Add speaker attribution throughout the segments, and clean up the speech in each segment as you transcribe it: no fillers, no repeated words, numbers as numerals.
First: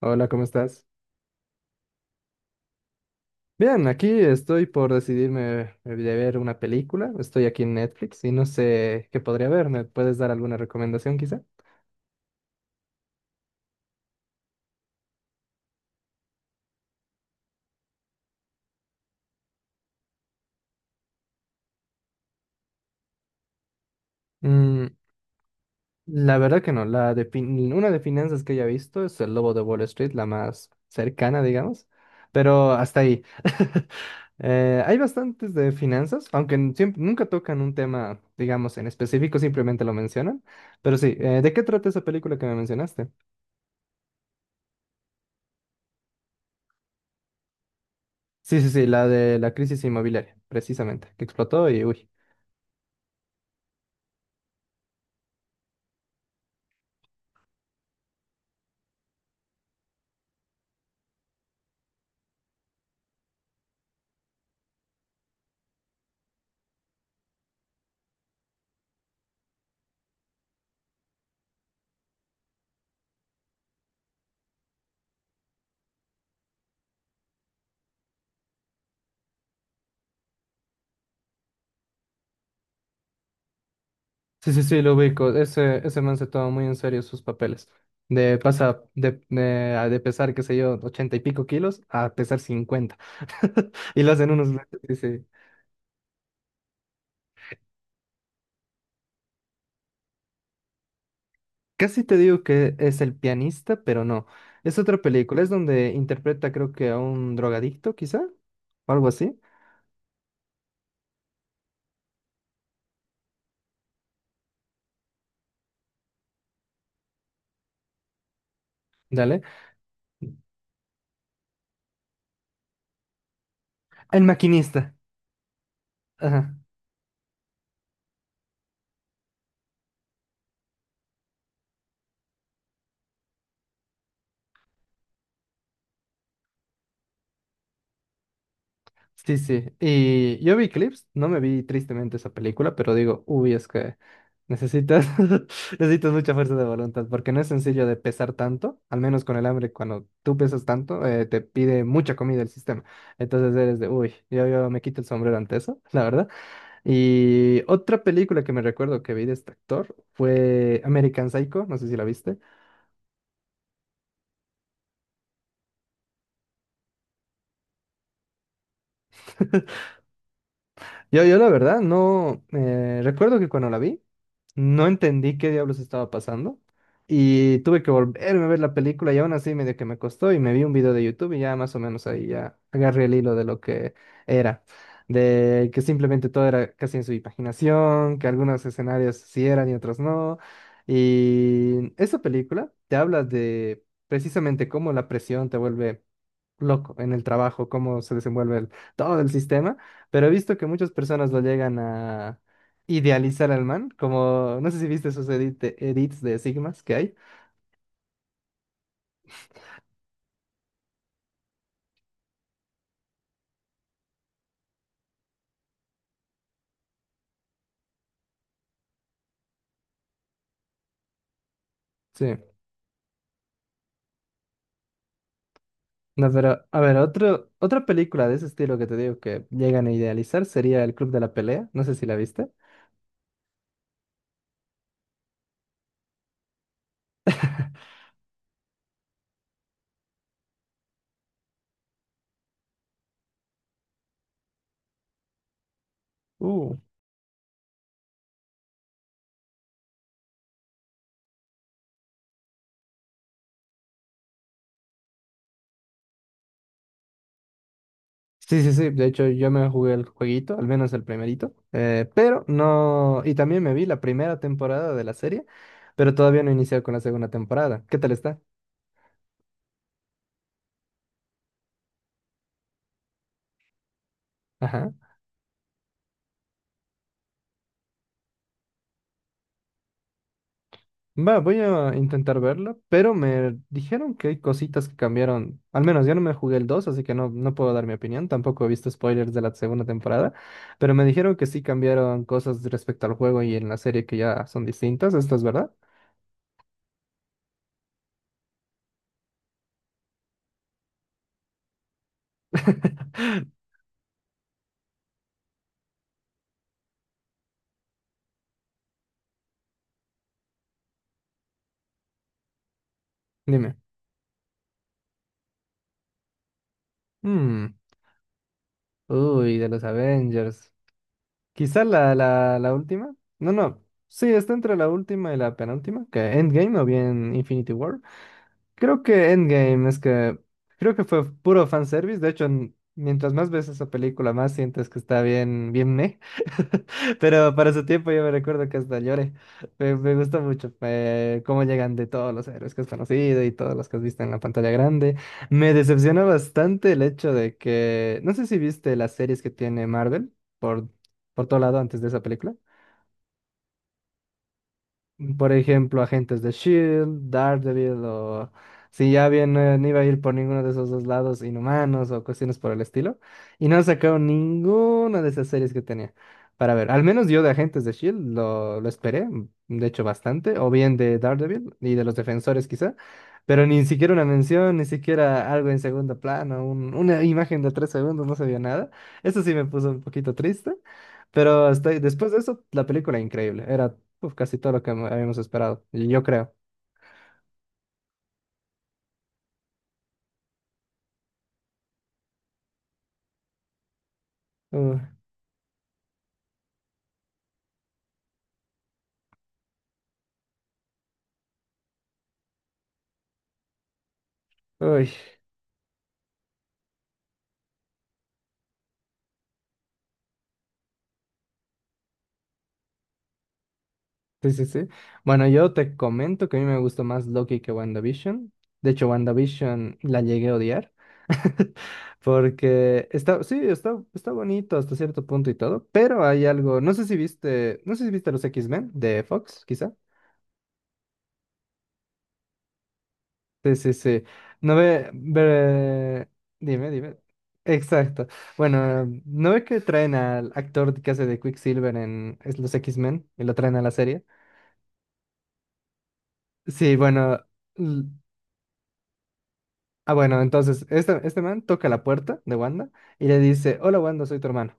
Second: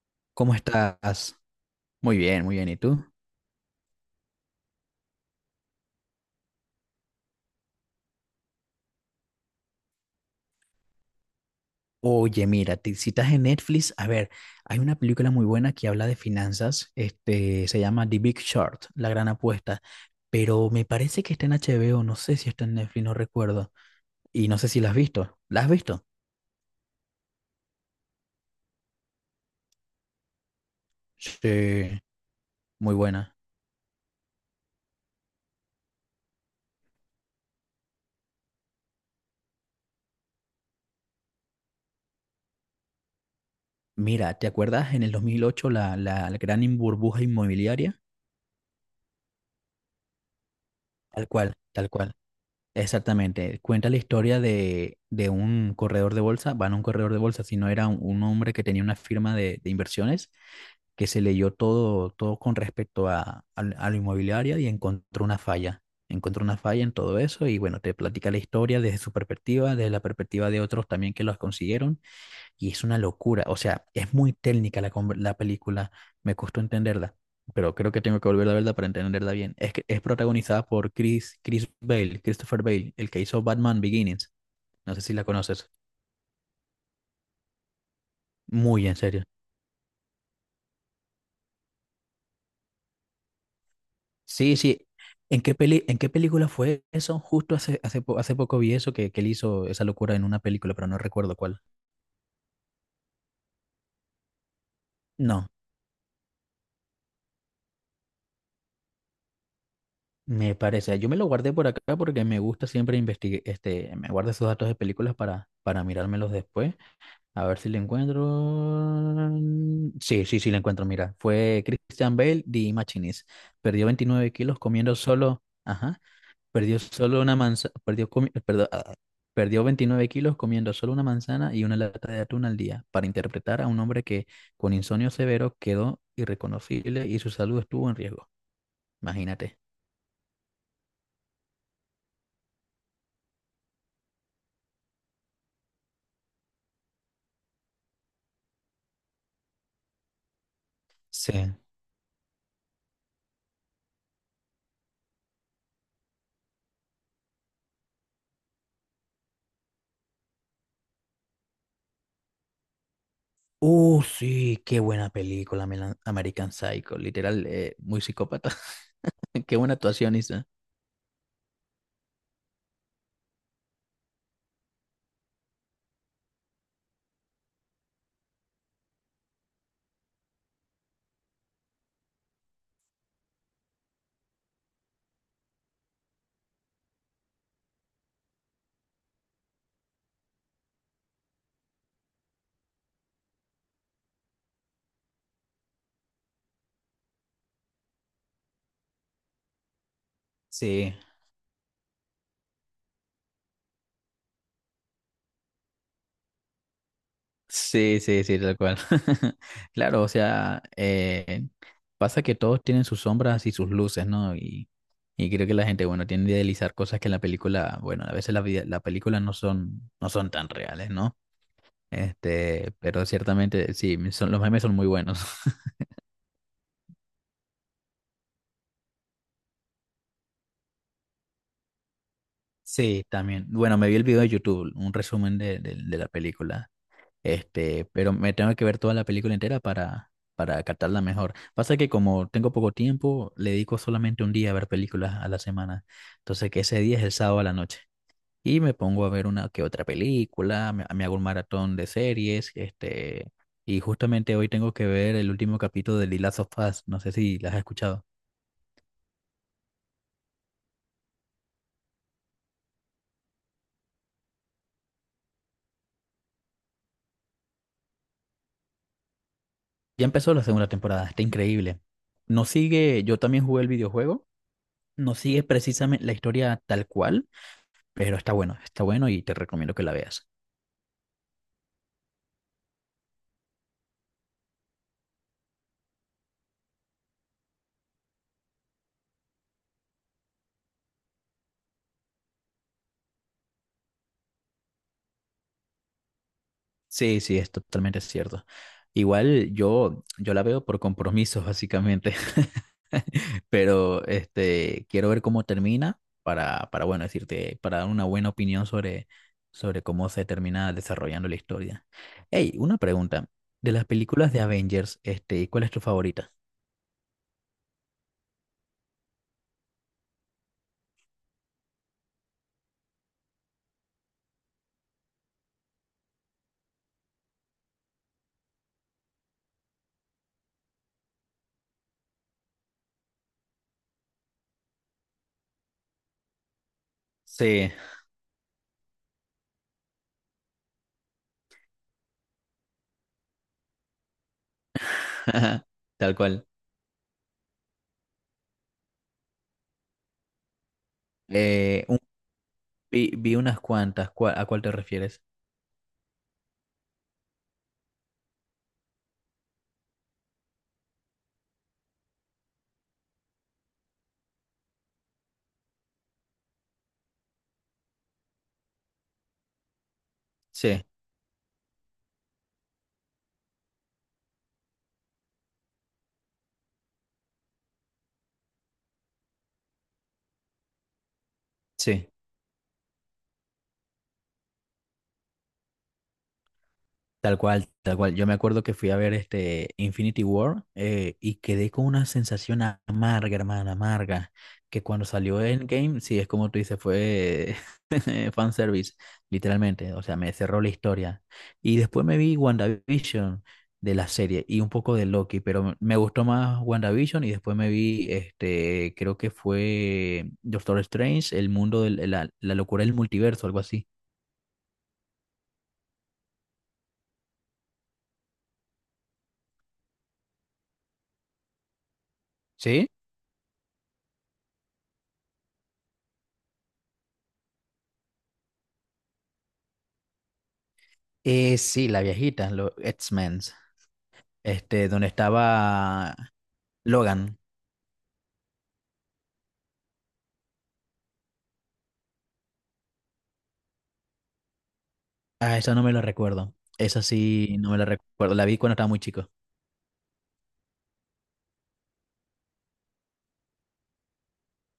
Speaker 1: Hola, ¿cómo
Speaker 2: ¿Cómo
Speaker 1: estás?
Speaker 2: estás? Muy bien, muy bien. ¿Y tú?
Speaker 1: Bien, aquí estoy por decidirme de ver una película. Estoy aquí en Netflix y no sé qué podría ver. ¿Me puedes dar alguna recomendación quizá?
Speaker 2: Oye, mira, te, si estás en Netflix, a ver, hay una película muy buena que habla de finanzas, este, se llama The Big Short, La Gran Apuesta, pero me parece que está en HBO, no sé si está en Netflix, no recuerdo, y no sé si
Speaker 1: Mm.
Speaker 2: la has visto. ¿La has visto?
Speaker 1: La verdad que no. Una de finanzas que haya visto es El Lobo de Wall Street, la más cercana, digamos.
Speaker 2: Sí,
Speaker 1: Pero
Speaker 2: muy
Speaker 1: hasta ahí.
Speaker 2: buena.
Speaker 1: Hay bastantes de finanzas, aunque nunca tocan un tema, digamos, en específico, simplemente lo mencionan. Pero sí, ¿de qué trata esa película que me mencionaste?
Speaker 2: Mira, ¿te acuerdas en el 2008 la gran in- burbuja inmobiliaria?
Speaker 1: Sí, sí, sí, la de la crisis inmobiliaria, precisamente, que
Speaker 2: Tal cual,
Speaker 1: explotó y
Speaker 2: tal
Speaker 1: uy.
Speaker 2: cual. Exactamente, cuenta la historia de un corredor de bolsa, va a un corredor de bolsa, sino era un hombre que tenía una firma de inversiones que se leyó todo, todo con respecto a la inmobiliaria y encontró una falla en todo eso y bueno, te platica la historia desde su perspectiva, desde la perspectiva de otros también que los consiguieron y es una locura, o sea, es muy técnica la, conver- la película, me costó entenderla, pero creo que tengo que volver a verla para entenderla bien. Es, que- es protagonizada por Chris, Chris Bale, Christopher Bale, el que hizo Batman Beginnings,
Speaker 1: Sí, sí, sí, lo
Speaker 2: no sé si la
Speaker 1: ubico.
Speaker 2: conoces,
Speaker 1: Ese man se toma muy en serio sus papeles. De pasa
Speaker 2: muy en serio.
Speaker 1: a de pesar, qué sé yo, 80 y pico kilos a pesar 50. Y lo hacen unos
Speaker 2: Sí,
Speaker 1: lentes,
Speaker 2: sí,
Speaker 1: sí, sí.
Speaker 2: ¿en qué peli, en qué película fue eso? Justo hace, hace, po- hace poco vi eso, que él hizo esa locura en una película, pero no recuerdo cuál.
Speaker 1: Casi te digo que es el pianista, pero no. Es otra película,
Speaker 2: No,
Speaker 1: es donde interpreta creo que a un drogadicto, quizá, o algo así.
Speaker 2: me parece. Yo me lo guardé por acá porque me gusta siempre investigar, este, me guardo esos datos de películas para mirármelos después. A ver si le encuentro.
Speaker 1: Dale.
Speaker 2: Sí, sí, sí, le encuentro. Mira, fue Christian Bale de Machinist. Perdió
Speaker 1: El
Speaker 2: 29 kilos
Speaker 1: maquinista.
Speaker 2: comiendo solo. Ajá.
Speaker 1: Ajá.
Speaker 2: Perdió solo una manzana. Perdió, comi- perdón, ah, perdió 29 kilos comiendo solo una manzana y una lata de atún al día para interpretar a un hombre que con insomnio severo quedó irreconocible y su salud estuvo en riesgo.
Speaker 1: Sí,
Speaker 2: Imagínate.
Speaker 1: sí. Y yo vi clips, no me vi tristemente esa película, pero digo, uy, es que necesitas, necesitas mucha fuerza de voluntad, porque no es sencillo de pesar tanto, al menos con el hambre, cuando tú pesas tanto,
Speaker 2: Sí.
Speaker 1: te pide mucha comida el sistema. Entonces eres de, uy, yo me quito el sombrero ante eso, la verdad. Y otra película que me recuerdo que vi de este actor fue American Psycho, no sé si la viste.
Speaker 2: Sí, qué buena película, Melan- American Psycho. Literal, muy psicópata. Qué buena actuación, Isa.
Speaker 1: Yo, la verdad, no. Eh, recuerdo que cuando la vi no entendí qué diablos estaba pasando y tuve que volverme a ver la película, y aún así medio que me costó, y me vi un video de YouTube, y ya más o menos ahí ya agarré el hilo de lo que era, de que simplemente todo era casi en su imaginación, que algunos escenarios sí eran y otros no. Y esa película te habla de precisamente cómo la presión te vuelve loco en el trabajo, cómo se desenvuelve todo el sistema, pero he visto que muchas
Speaker 2: Sí,
Speaker 1: personas lo llegan a idealizar al man, como no sé si viste esos edits de Sigmas que hay.
Speaker 2: sí, sí, sí, tal cual. Claro, o sea, pasa que todos tienen sus sombras y sus luces, ¿no? Y creo que la gente, bueno, tiende a idealizar cosas que en la película, bueno, a veces la, vida- la película no son, no son tan reales, ¿no?
Speaker 1: Sí.
Speaker 2: Pero ciertamente, sí, son, los memes son muy buenos.
Speaker 1: No, pero a ver, otra película de ese estilo que te digo que llegan a idealizar sería El Club de la Pelea, no sé si la viste.
Speaker 2: Sí, también. Bueno, me vi el video de YouTube, un resumen de la película. Pero me tengo que ver toda la película entera para captarla mejor. Pasa que como tengo poco tiempo, le dedico solamente un día a ver películas a la semana. Entonces, que
Speaker 1: Uh.
Speaker 2: ese día es el sábado a la noche. Y me pongo a ver una que otra película, me hago un maratón de series, y justamente hoy tengo que ver el último capítulo de The Last of Us. No sé si las has escuchado.
Speaker 1: Sí, sí, sí. De hecho, yo me jugué el jueguito, al menos el primerito. Pero no. Y también me vi la primera temporada de la serie, pero todavía no he iniciado con la segunda temporada. ¿Qué tal está?
Speaker 2: Ya empezó la segunda temporada, está increíble. No sigue, yo también jugué el videojuego,
Speaker 1: Ajá.
Speaker 2: no sigue precisamente la historia tal cual. Pero está bueno y te recomiendo que la veas.
Speaker 1: Va, voy a intentar verla, pero me dijeron que hay cositas que cambiaron. Al menos yo no me jugué el dos, así que no, no puedo dar mi opinión. Tampoco he visto spoilers de la segunda temporada, pero me dijeron que sí cambiaron cosas respecto al juego y en la serie que ya son distintas. ¿Esto es verdad?
Speaker 2: Sí, sí, es totalmente cierto. Igual yo, yo la veo por compromisos, básicamente. Pero quiero ver cómo termina para, bueno, decirte, para dar una buena opinión sobre, sobre cómo se termina desarrollando la historia. Hey, una pregunta. De
Speaker 1: Dime.
Speaker 2: las películas de Avengers, ¿cuál es tu favorita?
Speaker 1: Mm. Uy, de los Avengers. Quizá la última. No, no. Sí, está entre la última y la penúltima, que Endgame o bien Infinity War. Creo que Endgame, es que creo que fue puro fanservice. De hecho, mientras más ves esa película, más sientes que está bien, bien meh. Pero
Speaker 2: Sí,
Speaker 1: para su tiempo yo me recuerdo que hasta lloré. Me gusta mucho, cómo llegan de todos los héroes que has conocido y todos los que has visto en la pantalla grande. Me
Speaker 2: tal
Speaker 1: decepciona
Speaker 2: cual.
Speaker 1: bastante el hecho de que, no sé si viste las series que tiene Marvel por, por todo lado
Speaker 2: Eh, un-
Speaker 1: antes de esa película.
Speaker 2: vi, vi unas cuantas. ¿Cuál- ¿A cuál te refieres?
Speaker 1: Por ejemplo, agentes de Shield, Daredevil, o si ya bien, no iba a ir por ninguno de esos dos lados, Inhumanos o cuestiones por el estilo. Y no sacaron ninguna de esas series que tenía. Para ver, al menos yo de agentes de Shield lo esperé, de hecho bastante, o
Speaker 2: Sí,
Speaker 1: bien de Daredevil y de los defensores quizá, pero ni siquiera una mención, ni siquiera algo en segundo plano, una imagen de 3 segundos, no se vio nada. Eso sí me puso un poquito triste. Pero estoy,
Speaker 2: sí.
Speaker 1: después de eso, la película increíble. Era casi todo lo que habíamos esperado, y yo creo.
Speaker 2: Tal cual, tal cual. Yo me acuerdo que fui a ver este Infinity War y quedé con una sensación a- amarga, hermana, amarga, que
Speaker 1: Uh,
Speaker 2: cuando salió Endgame, sí, es como tú dices, fue fanservice, literalmente. O sea, me cerró la historia. Y después me vi WandaVision de la serie y un poco de
Speaker 1: Uy,
Speaker 2: Loki, pero me gustó más WandaVision y después me vi, este, creo que fue Doctor Strange, el mundo, de la, la locura del multiverso, algo así.
Speaker 1: sí, sí, sí. Bueno, yo te comento que a mí me gustó más Loki que WandaVision. De hecho, WandaVision la llegué a odiar.
Speaker 2: ¿Sí?
Speaker 1: Porque está, sí, está bonito hasta cierto punto y todo, pero hay algo, no sé si viste los X-Men de Fox, quizá.
Speaker 2: Sí, la viejita, los X-Men.
Speaker 1: Sí, sí, sí. No
Speaker 2: Este, donde
Speaker 1: ve,
Speaker 2: estaba
Speaker 1: ve- Dime, dime.
Speaker 2: Logan.
Speaker 1: Exacto. Bueno, ¿no ve que traen al actor que hace de Quicksilver en los X-Men y lo traen a la serie?
Speaker 2: Ah, esa no me la recuerdo.
Speaker 1: Sí,
Speaker 2: Esa
Speaker 1: bueno.
Speaker 2: sí no me la
Speaker 1: l-
Speaker 2: recuerdo. La vi cuando estaba muy chico.
Speaker 1: Ah, bueno, entonces, este man toca la puerta de Wanda y le dice: Hola, Wanda, soy tu hermano.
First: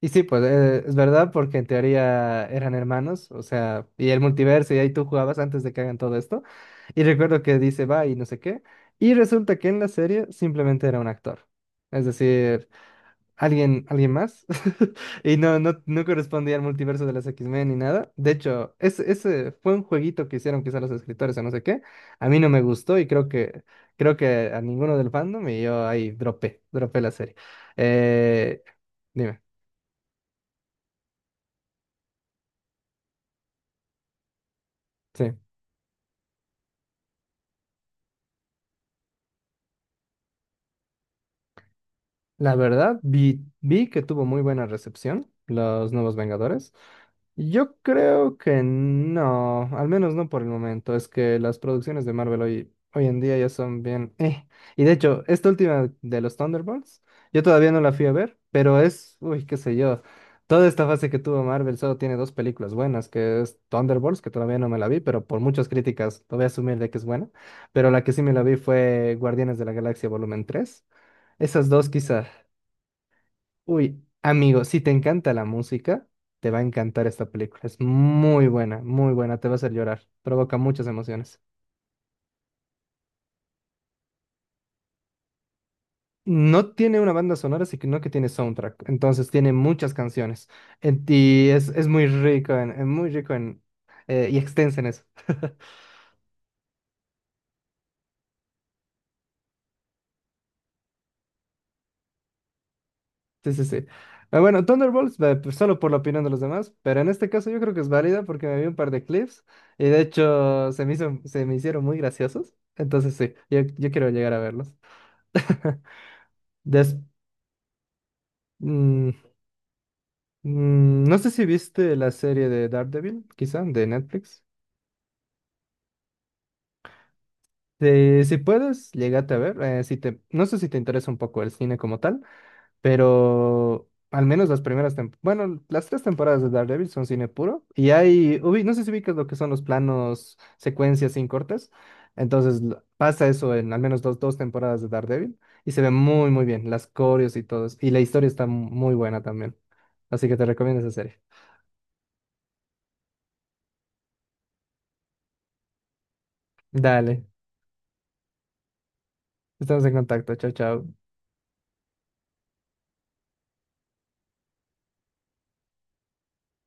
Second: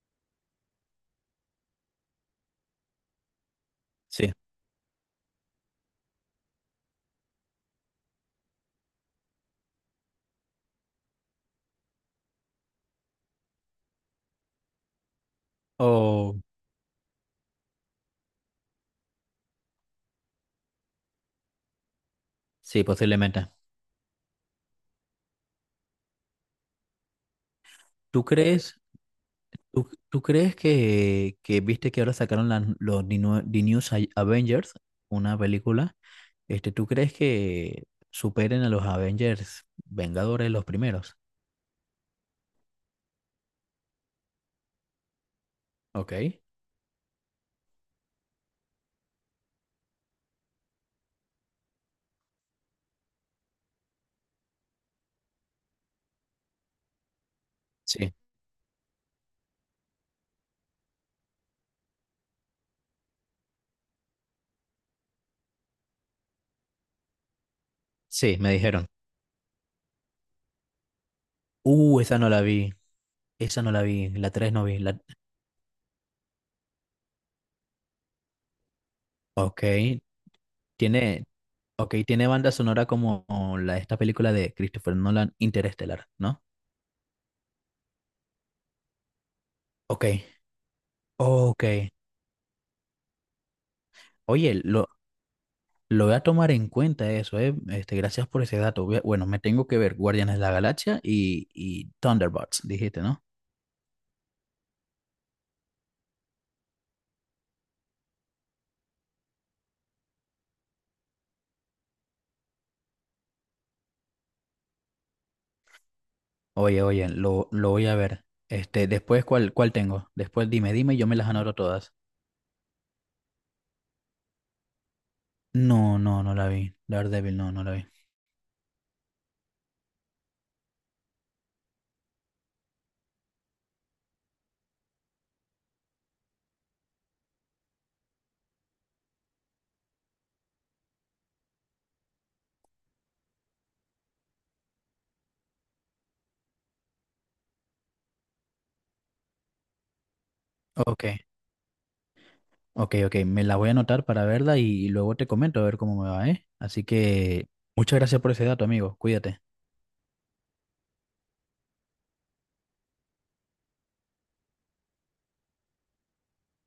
Speaker 1: Y sí, pues es verdad, porque en teoría eran hermanos, o sea, y el
Speaker 2: Sí.
Speaker 1: multiverso, y ahí tú jugabas antes de que hagan todo esto. Y recuerdo que dice va y no sé qué. Y resulta que en la serie simplemente era un actor. Es decir, alguien, alguien más. Y no, no, no
Speaker 2: O
Speaker 1: correspondía al multiverso de las X-Men ni nada. De hecho, ese fue un jueguito que hicieron quizá los escritores o no sé qué. A mí no me
Speaker 2: sí,
Speaker 1: gustó y creo
Speaker 2: posiblemente.
Speaker 1: que, creo que a ninguno del fandom, y yo ahí dropé la serie.
Speaker 2: ¿Tú
Speaker 1: Eh,
Speaker 2: crees,
Speaker 1: Dime.
Speaker 2: tú crees que viste que ahora sacaron la- los The New, The New Sa- Avengers,
Speaker 1: Sí.
Speaker 2: una película? ¿Tú crees que superen a los Avengers Vengadores los primeros?
Speaker 1: La verdad, vi que tuvo muy buena recepción los
Speaker 2: Ok.
Speaker 1: nuevos Vengadores. Yo creo que no, al menos no por el momento. Es que las producciones de Marvel hoy en día ya son bien, Y de hecho, esta última de los Thunderbolts, yo todavía no la fui a
Speaker 2: Sí.
Speaker 1: ver, pero es, uy, qué sé yo. Toda esta fase que tuvo Marvel solo tiene dos películas buenas, que es Thunderbolts, que todavía no me la vi, pero por muchas críticas lo voy a asumir de que es buena. Pero la que sí me
Speaker 2: Sí,
Speaker 1: la
Speaker 2: me
Speaker 1: vi
Speaker 2: dijeron.
Speaker 1: fue Guardianes de la Galaxia Volumen 3. Esas dos
Speaker 2: Esa
Speaker 1: quizá.
Speaker 2: no la vi. Esa no la
Speaker 1: Uy,
Speaker 2: vi. La 3
Speaker 1: amigo,
Speaker 2: no vi.
Speaker 1: si te
Speaker 2: La...
Speaker 1: encanta la música, te va a encantar esta película. Es muy buena, te va a
Speaker 2: Ok.
Speaker 1: hacer llorar, provoca muchas
Speaker 2: Tiene,
Speaker 1: emociones.
Speaker 2: ok, tiene banda sonora como la esta película de Christopher Nolan, Interestelar, ¿no?
Speaker 1: No tiene una banda sonora, sino que tiene soundtrack, entonces tiene muchas
Speaker 2: Ok,
Speaker 1: canciones. En ti
Speaker 2: ok.
Speaker 1: es muy rico, muy rico en, y
Speaker 2: Oye,
Speaker 1: extensa en eso.
Speaker 2: lo voy a tomar en cuenta eso, ¿eh? Gracias por ese dato. Voy a- Bueno, me tengo que ver Guardianes de la Galaxia y Thunderbolts, dijiste, ¿no?
Speaker 1: Sí, sí, sí. Ah, bueno, Thunderbolts, pues, solo por la opinión de los demás, pero en este caso yo creo que es válida porque me vi un par de clips y de hecho se me hizo, se me hicieron muy graciosos, entonces sí, yo quiero llegar a verlos.
Speaker 2: Oye,
Speaker 1: Des-
Speaker 2: oye, lo voy a ver.
Speaker 1: mm,
Speaker 2: Después, ¿cuál, cuál tengo? Después dime, dime y yo me
Speaker 1: no
Speaker 2: las
Speaker 1: sé si
Speaker 2: anoto todas.
Speaker 1: viste la serie de Daredevil, quizá, de Netflix.
Speaker 2: No, no, no la vi. Daredevil, no, no la vi.
Speaker 1: Si puedes, llégate a ver. No sé si te interesa un poco el cine como tal, pero al menos las primeras temporadas, bueno, las tres temporadas de Daredevil son cine puro. Y hay, no sé si ubicas lo que son los planos, secuencias sin cortes. Entonces pasa eso en al menos dos temporadas de Daredevil y se ve muy, muy bien, las coreos y todo eso. Y la historia está muy buena también. Así que te recomiendo esa
Speaker 2: Ok.
Speaker 1: serie.
Speaker 2: Ok, ok, me la voy a anotar para verla y luego te comento a ver cómo me va, ¿eh? Así
Speaker 1: Dale.
Speaker 2: que muchas gracias por ese dato, amigo. Cuídate.
Speaker 1: Estamos en contacto. Chao, chao.